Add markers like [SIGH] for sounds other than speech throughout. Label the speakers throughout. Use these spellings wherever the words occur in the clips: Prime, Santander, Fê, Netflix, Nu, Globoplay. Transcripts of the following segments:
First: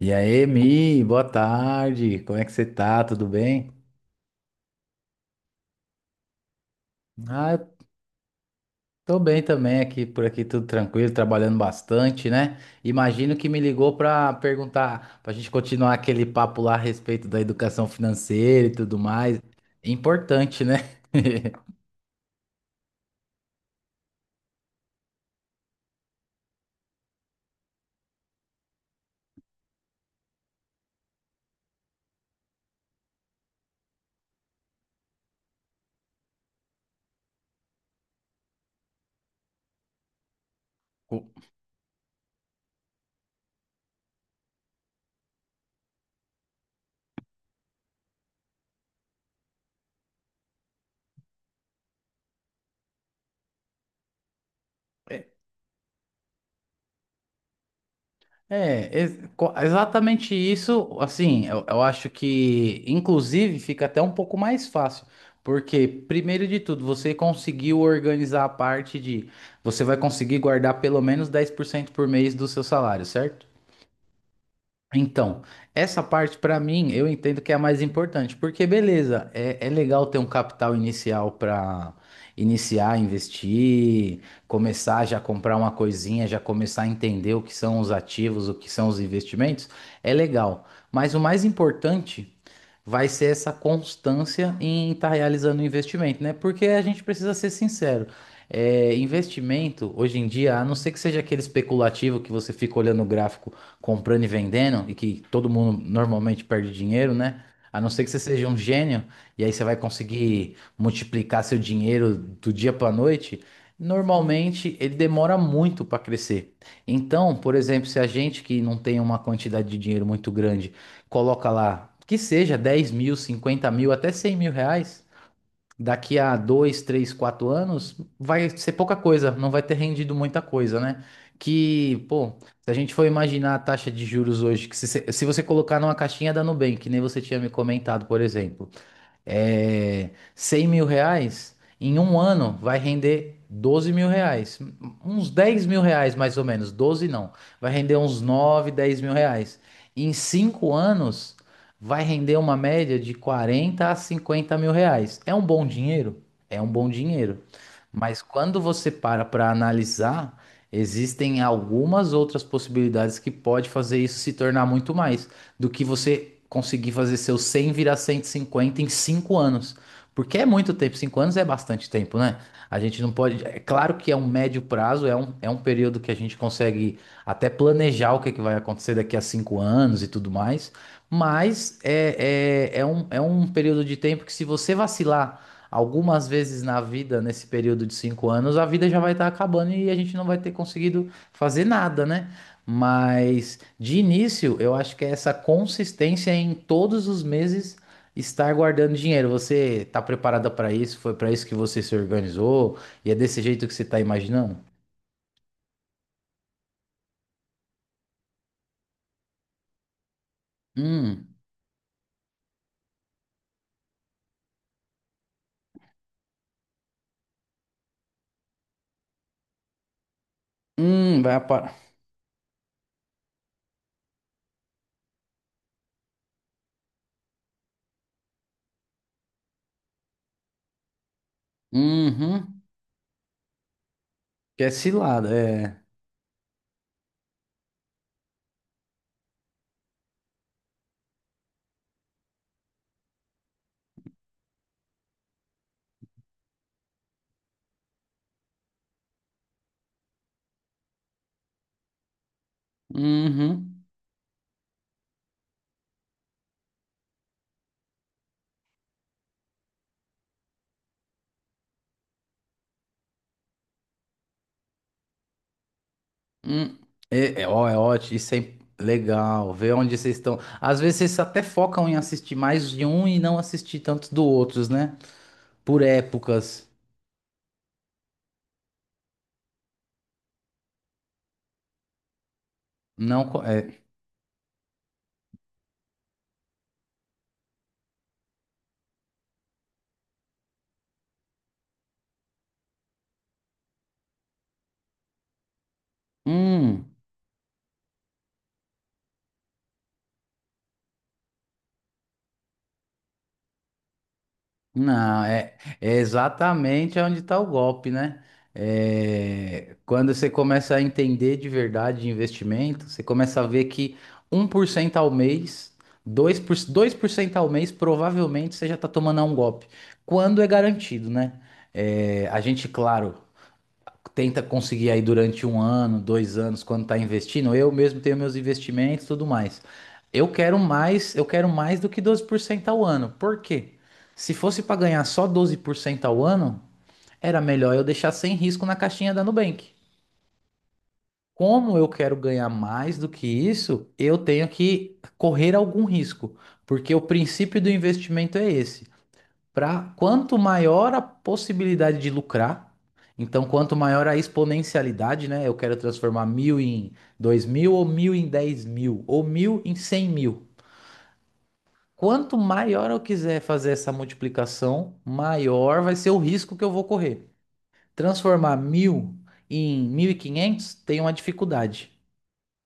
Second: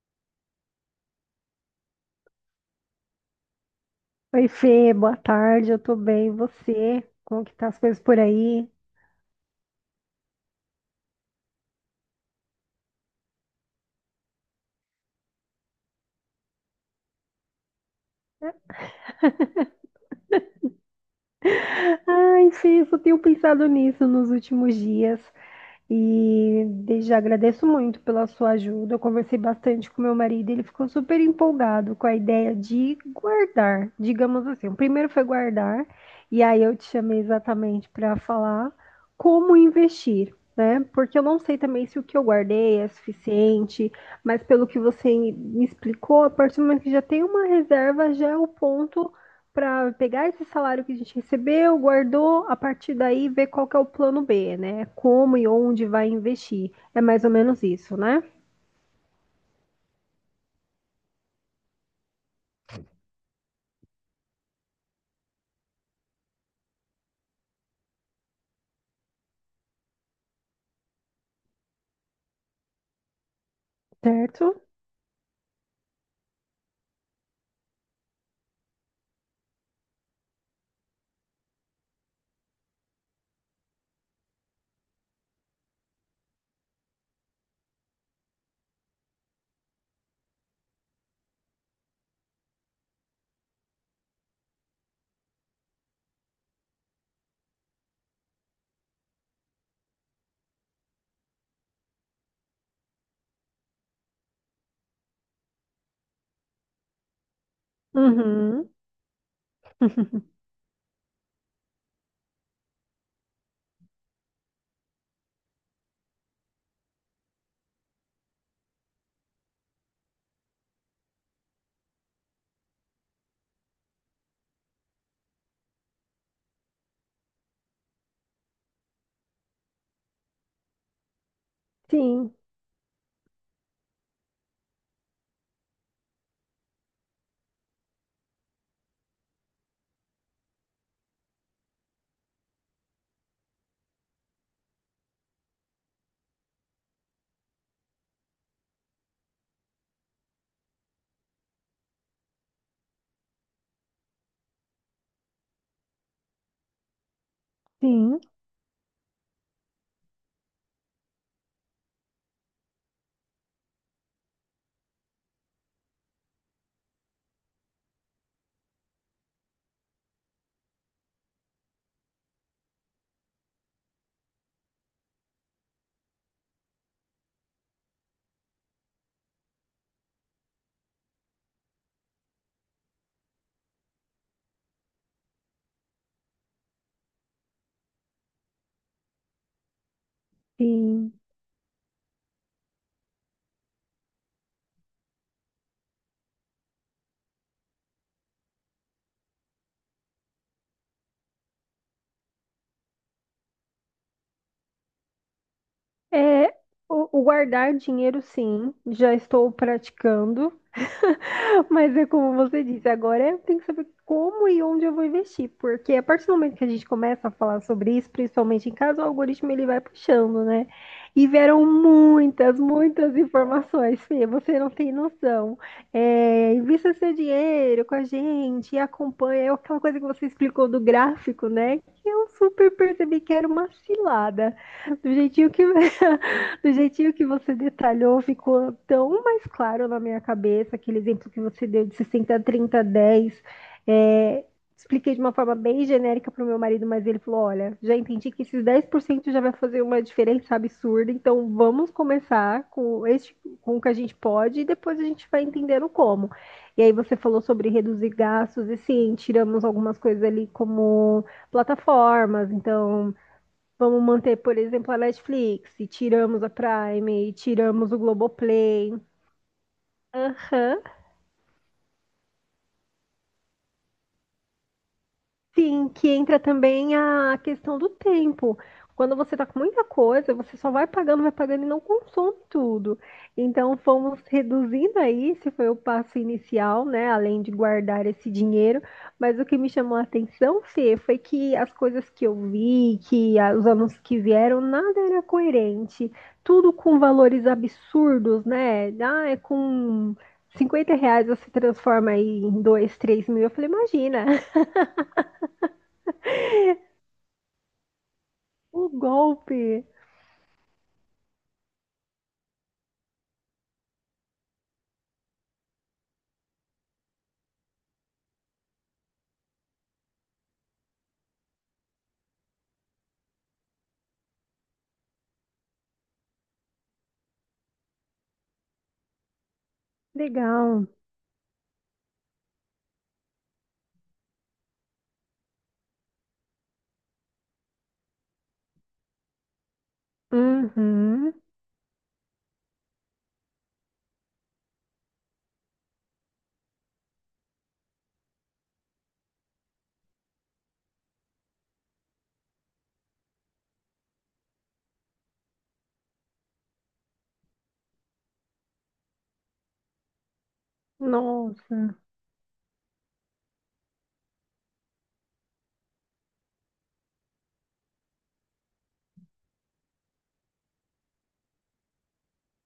Speaker 1: E aí, Mi, boa tarde. Como é que você tá? Tudo bem?
Speaker 2: Oi, Fê, boa tarde, eu tô bem, e você? Como
Speaker 1: Ah,
Speaker 2: que tá
Speaker 1: eu
Speaker 2: as coisas por aí?
Speaker 1: tô bem também aqui, por aqui tudo tranquilo, trabalhando bastante, né? Imagino que me ligou pra perguntar, pra gente continuar aquele papo lá a respeito da educação financeira e tudo mais. Importante, né? [LAUGHS]
Speaker 2: Ai, Fê, eu só tenho pensado nisso nos últimos dias. E desde já agradeço muito pela sua ajuda. Eu conversei bastante com meu marido, ele ficou super empolgado com a ideia de guardar, digamos assim. O primeiro foi guardar, e aí eu te chamei exatamente para falar como investir, né? Porque eu
Speaker 1: Co-
Speaker 2: não sei também se o que eu guardei é suficiente, mas pelo que você me explicou, a partir do momento que já tem uma reserva, já é o ponto para pegar esse salário que a gente recebeu, guardou, a partir daí ver qual que é o plano B, né? Como e onde vai investir. É mais ou menos isso, né?
Speaker 1: exatamente isso. Assim, eu acho que, inclusive, fica até um pouco mais fácil, porque, primeiro de tudo, você conseguiu organizar a parte de. Você vai conseguir guardar pelo menos 10% por mês do seu salário, certo?
Speaker 2: Certo?
Speaker 1: Então, essa parte para mim eu entendo que é a mais importante, porque beleza, é legal ter um capital inicial para iniciar, a investir, começar já a comprar uma coisinha, já começar a entender o que são os ativos, o que são os investimentos, é legal. Mas o mais importante vai ser essa constância em estar realizando o investimento, né? Porque a gente precisa ser sincero. É, investimento, hoje em dia, a não ser que seja aquele especulativo que você fica olhando o gráfico comprando e vendendo, e que todo mundo normalmente perde dinheiro, né? A não ser que você seja um
Speaker 2: Uhum.
Speaker 1: gênio, e aí você vai conseguir multiplicar seu dinheiro do dia para noite, normalmente ele demora muito para crescer. Então, por exemplo, se a gente que não tem uma quantidade de dinheiro muito grande, coloca lá, que seja 10 mil, 50 mil, até 100 mil reais, daqui a dois, três, quatro anos, vai ser pouca coisa, não vai ter rendido muita coisa, né? Que, pô,
Speaker 2: Sim,
Speaker 1: se a gente for imaginar a taxa de juros hoje, que se você colocar numa caixinha da Nubank, que nem você tinha me comentado, por exemplo, é, 100 mil reais, em um ano vai render 12 mil reais. Uns 10 mil reais mais ou menos, 12 não. Vai render uns 9 10 mil reais. Em 5 anos, vai render uma média de 40 a 50 mil reais. É um bom dinheiro? É um bom dinheiro.
Speaker 2: sim,
Speaker 1: Mas quando você para para analisar, existem algumas outras possibilidades que pode fazer isso se tornar muito mais do que você conseguir fazer seus 100 virar 150 em 5 anos. Porque é muito tempo, 5 anos é bastante tempo, né? A gente não pode. É claro que é um médio prazo, é um período que a gente consegue até planejar o que, é que vai acontecer daqui a 5 anos e tudo mais, mas é um período de tempo que, se você vacilar algumas vezes na vida, nesse período de 5 anos, a vida já vai estar acabando e a gente não vai ter conseguido
Speaker 2: sim.
Speaker 1: fazer nada, né? Mas de início, eu acho que é essa consistência em todos os meses estar guardando dinheiro. Você está preparada para isso? Foi para isso que você se organizou? E é desse jeito que você está imaginando?
Speaker 2: É, o guardar dinheiro, sim, já estou praticando,
Speaker 1: Hum,
Speaker 2: [LAUGHS] mas é como você disse, agora eu tenho que saber como e onde eu vou investir, porque a partir do momento que a gente começa a falar sobre isso, principalmente em casa, o algoritmo ele vai puxando, né? E
Speaker 1: vai
Speaker 2: vieram
Speaker 1: aparar.
Speaker 2: muitas, muitas informações, Fê, você não tem noção. É, invista seu dinheiro com a gente, acompanha, é aquela coisa que você explicou do gráfico, né? Que eu
Speaker 1: Uhum,
Speaker 2: super percebi que era uma cilada.
Speaker 1: que é
Speaker 2: Do
Speaker 1: cilada,
Speaker 2: jeitinho que
Speaker 1: é.
Speaker 2: [LAUGHS] Do jeitinho que você detalhou, ficou tão mais claro na minha cabeça aquele exemplo que você deu de 60, 30, 10. É, expliquei de uma forma bem genérica para o meu marido, mas ele falou: Olha, já entendi que esses 10% já vai fazer uma diferença absurda, então vamos começar com, este, com o
Speaker 1: Uhum,
Speaker 2: que a gente pode e depois a gente vai entendendo como. E aí você falou sobre reduzir gastos, e sim, tiramos algumas coisas ali como plataformas, então vamos manter, por exemplo, a Netflix, e tiramos a
Speaker 1: hum.
Speaker 2: Prime, e
Speaker 1: É, ó, é
Speaker 2: tiramos o
Speaker 1: ótimo, isso é
Speaker 2: Globoplay.
Speaker 1: legal. Ver onde vocês estão. Às
Speaker 2: Aham.
Speaker 1: vezes vocês até focam em assistir mais de um e não assistir tanto do outros, né? Por
Speaker 2: Sim, que entra
Speaker 1: épocas.
Speaker 2: também a questão do tempo. Quando você tá com muita coisa, você só vai pagando e não consome tudo.
Speaker 1: Não,
Speaker 2: Então,
Speaker 1: é.
Speaker 2: fomos reduzindo aí, esse foi o passo inicial, né? Além de guardar esse dinheiro. Mas o que me chamou a atenção, Fê, foi que as coisas que eu vi, os anúncios que vieram, nada era coerente. Tudo
Speaker 1: Hum.
Speaker 2: com valores absurdos, né? Ah, é com R$ 50 você transforma aí em 2, 3 mil. Eu falei, imagina.
Speaker 1: Não, é exatamente onde está o golpe, né?
Speaker 2: O
Speaker 1: É,
Speaker 2: golpe!
Speaker 1: quando você começa a entender de verdade de investimento, você começa a ver que 1% ao mês, 2%, 2% ao mês, provavelmente você já está tomando um golpe. Quando é garantido, né? É, a gente, claro, tenta conseguir aí durante um ano, 2 anos, quando tá investindo. Eu mesmo tenho meus investimentos e tudo mais. Eu quero
Speaker 2: Legal.
Speaker 1: mais, eu quero mais do que 12% ao ano. Por quê? Se fosse para ganhar só 12% ao ano, era melhor eu deixar sem risco na caixinha da Nubank.
Speaker 2: Uhum.
Speaker 1: Como eu quero ganhar mais do que isso, eu tenho que correr algum risco, porque o princípio do investimento é esse. Pra, quanto maior a possibilidade de lucrar, então quanto maior a exponencialidade, né? Eu quero transformar mil em dois mil, ou mil em dez mil, ou mil em cem mil.
Speaker 2: Nossa.
Speaker 1: Quanto maior eu quiser fazer essa multiplicação, maior vai ser o risco que eu vou correr. Transformar mil em 1.500 tem uma dificuldade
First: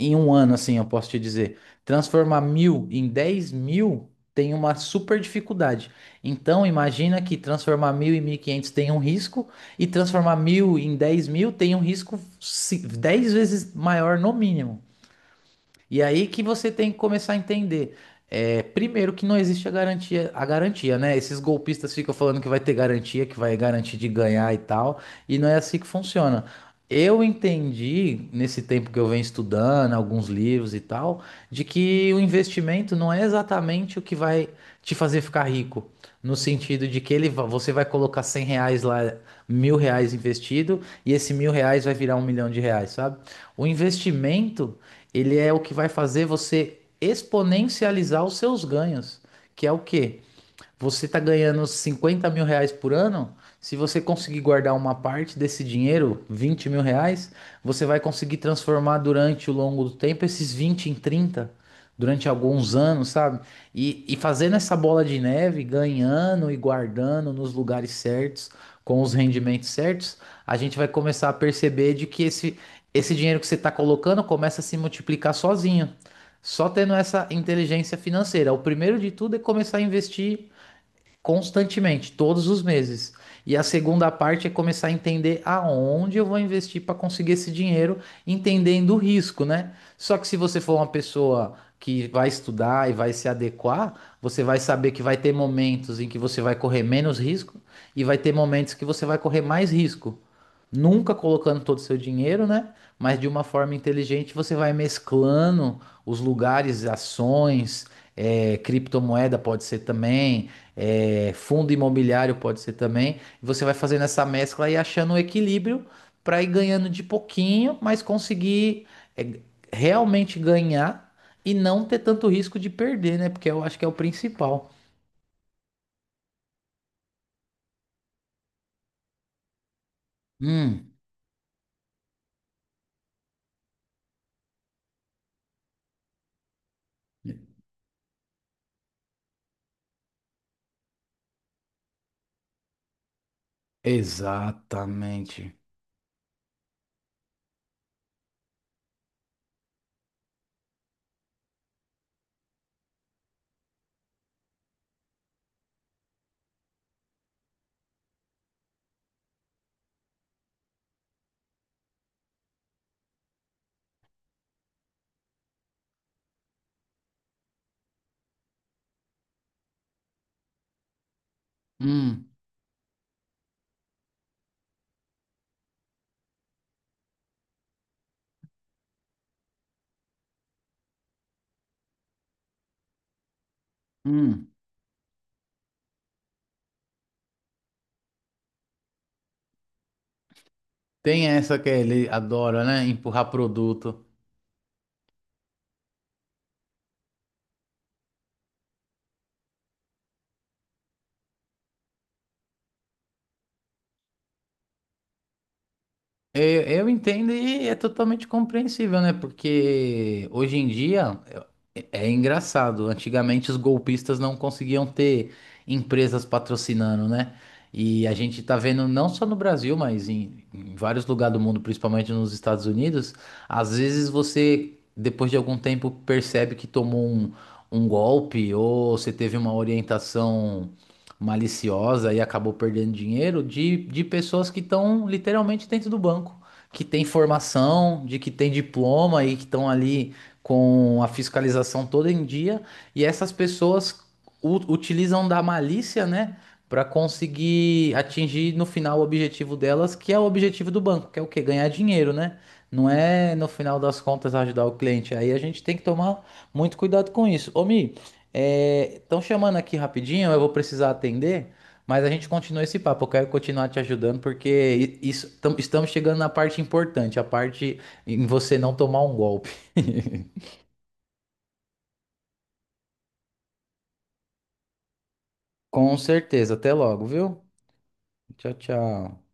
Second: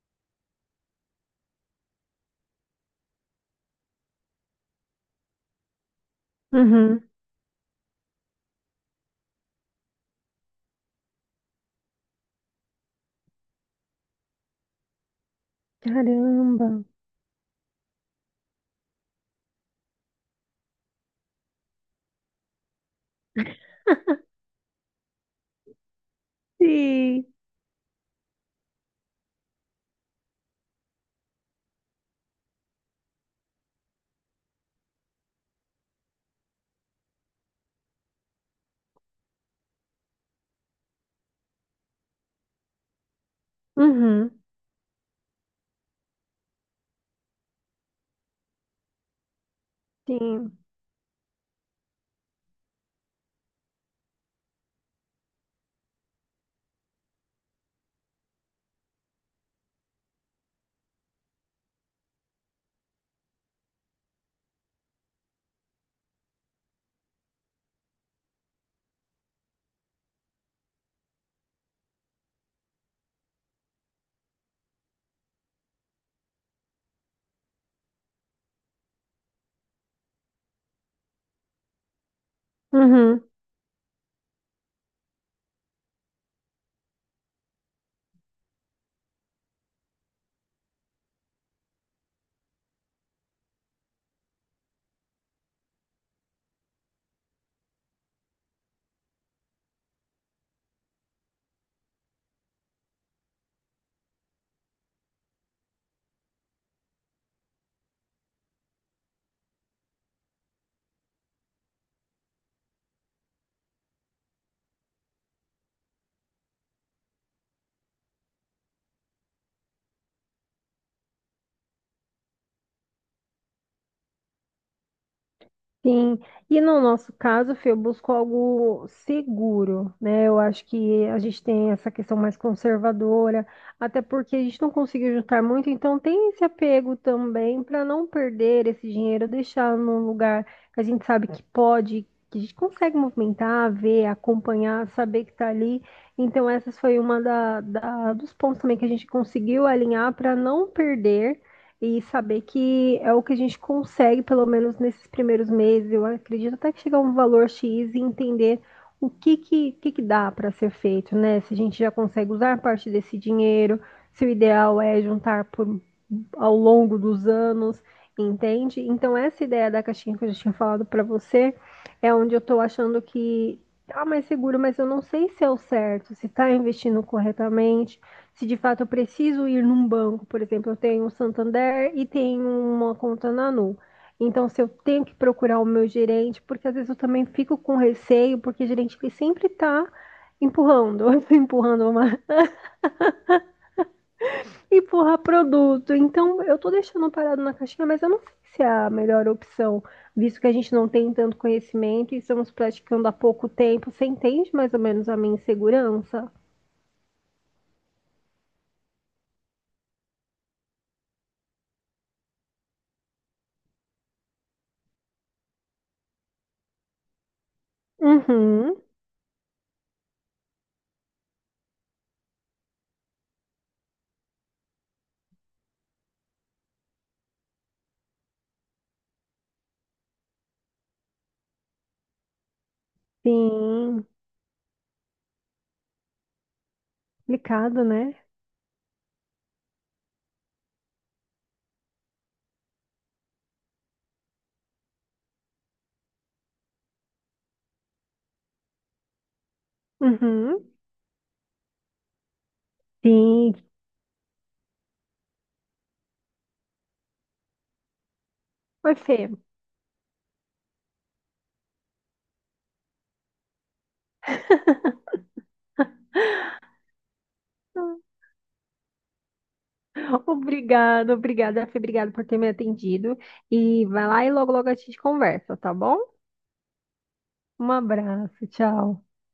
Speaker 1: em um ano, assim, eu posso te dizer, transformar mil em 10 mil tem uma super dificuldade. Então,
Speaker 2: Uhum.
Speaker 1: imagina que transformar mil em 1.500 tem um risco, e transformar mil em 10 mil tem um risco 10 vezes maior no mínimo. E aí que
Speaker 2: Caramba.
Speaker 1: você tem que começar a entender. É, primeiro que não existe a garantia, né? Esses golpistas ficam falando que vai ter garantia, que vai garantir de ganhar e tal, e não é assim que funciona. Eu
Speaker 2: Sim.
Speaker 1: entendi, nesse tempo que eu venho estudando, alguns livros e tal, de que o investimento não é exatamente o que vai te fazer ficar rico. No sentido de que você vai colocar 100 reais lá, mil reais investido, e esse mil reais vai virar 1 milhão de reais, sabe? O
Speaker 2: Uhum.
Speaker 1: investimento ele é o que vai fazer você exponencializar os seus ganhos, que é o quê?
Speaker 2: Sim.
Speaker 1: Você tá ganhando 50 mil reais por ano. Se você conseguir guardar uma parte desse dinheiro, 20 mil reais, você vai conseguir transformar durante o longo do tempo esses 20 em 30 durante alguns anos, sabe? E fazendo essa bola de neve, ganhando e guardando nos lugares certos, com os rendimentos certos, a gente vai começar a perceber de que esse dinheiro que você está colocando começa a se multiplicar sozinho. Só tendo essa inteligência financeira. O primeiro de tudo é começar a investir constantemente, todos os meses.
Speaker 2: Uhum.
Speaker 1: E a segunda parte é começar a entender aonde eu vou investir para conseguir esse dinheiro, entendendo o risco, né? Só que se você for uma pessoa que vai estudar e vai se adequar, você vai saber que vai ter momentos em que você vai correr menos risco e vai ter momentos que você vai correr mais risco. Nunca colocando todo o seu dinheiro, né? Mas de uma forma inteligente você vai mesclando os lugares, ações, criptomoeda pode ser também fundo imobiliário pode ser também. Você vai fazendo essa mescla e achando um equilíbrio para ir ganhando de pouquinho, mas conseguir é, realmente ganhar e não ter tanto risco de perder, né? Porque eu acho que é o principal.
Speaker 2: Sim, e no nosso caso, Fê, eu busco algo seguro, né? Eu acho
Speaker 1: Hum,
Speaker 2: que a gente tem essa questão mais conservadora, até porque a gente não conseguiu juntar muito, então tem esse apego também para não perder esse dinheiro, deixar num lugar que a gente sabe que pode, que a gente consegue movimentar, ver, acompanhar, saber que está
Speaker 1: exatamente.
Speaker 2: ali. Então, essas foi dos pontos também que a gente conseguiu alinhar para não perder. E saber que é o que a gente consegue, pelo menos nesses primeiros meses, eu acredito até que chegar a um valor X e entender o que dá para ser feito, né? Se a gente já consegue usar parte desse dinheiro, se o ideal é juntar por, ao longo dos anos, entende? Então, essa ideia da caixinha que eu já tinha falado para você é
Speaker 1: Hum,
Speaker 2: onde eu estou achando que tá mais seguro, mas eu não sei se é o certo, se está investindo corretamente, se de fato eu preciso ir num banco, por exemplo, eu tenho o Santander e tenho uma conta na Nu.
Speaker 1: hum.
Speaker 2: Então, se eu tenho que procurar o meu gerente, porque às vezes eu também fico com receio, porque o gerente ele sempre está empurrando,
Speaker 1: Tem
Speaker 2: [LAUGHS]
Speaker 1: essa que
Speaker 2: empurrando
Speaker 1: ele
Speaker 2: uma,
Speaker 1: adora, né? Empurrar produto.
Speaker 2: empurrar produto. Então, eu tô deixando parado na caixinha, mas eu não sei se é a melhor opção, visto que a gente não tem tanto conhecimento e estamos praticando há pouco tempo. Você entende mais ou menos a minha insegurança?
Speaker 1: Eu entendo e é totalmente compreensível, né? Porque hoje em dia. É engraçado. Antigamente os golpistas não conseguiam ter empresas patrocinando, né? E a gente tá
Speaker 2: Uhum,
Speaker 1: vendo não só no Brasil, mas em vários lugares do mundo, principalmente nos Estados Unidos, às vezes você, depois de algum tempo, percebe que tomou um golpe ou você teve uma orientação maliciosa e acabou perdendo dinheiro de
Speaker 2: sim,
Speaker 1: pessoas que estão literalmente dentro do banco, que tem
Speaker 2: complicado,
Speaker 1: formação,
Speaker 2: né?
Speaker 1: de que tem diploma e que estão ali com a fiscalização toda em dia, e essas pessoas utilizam da malícia, né, para conseguir atingir no final o objetivo delas, que é o
Speaker 2: Uhum.
Speaker 1: objetivo do banco, que é o quê? Ganhar dinheiro, né? Não é no
Speaker 2: Sim.
Speaker 1: final das contas ajudar o cliente. Aí a gente tem que tomar muito cuidado com isso. Ô, Mi,
Speaker 2: Oi,
Speaker 1: estão
Speaker 2: Fê.
Speaker 1: chamando aqui rapidinho, eu vou precisar atender. Mas a gente continua esse papo, eu quero continuar te ajudando, porque isso, estamos chegando na parte importante, a parte em você não tomar um golpe. [LAUGHS]
Speaker 2: Obrigada, obrigada, Fê. Obrigada por ter me atendido. E vai lá e logo, logo a gente conversa, tá
Speaker 1: Com
Speaker 2: bom?
Speaker 1: certeza. Até logo, viu?
Speaker 2: Um abraço,
Speaker 1: Tchau,
Speaker 2: tchau.
Speaker 1: tchau.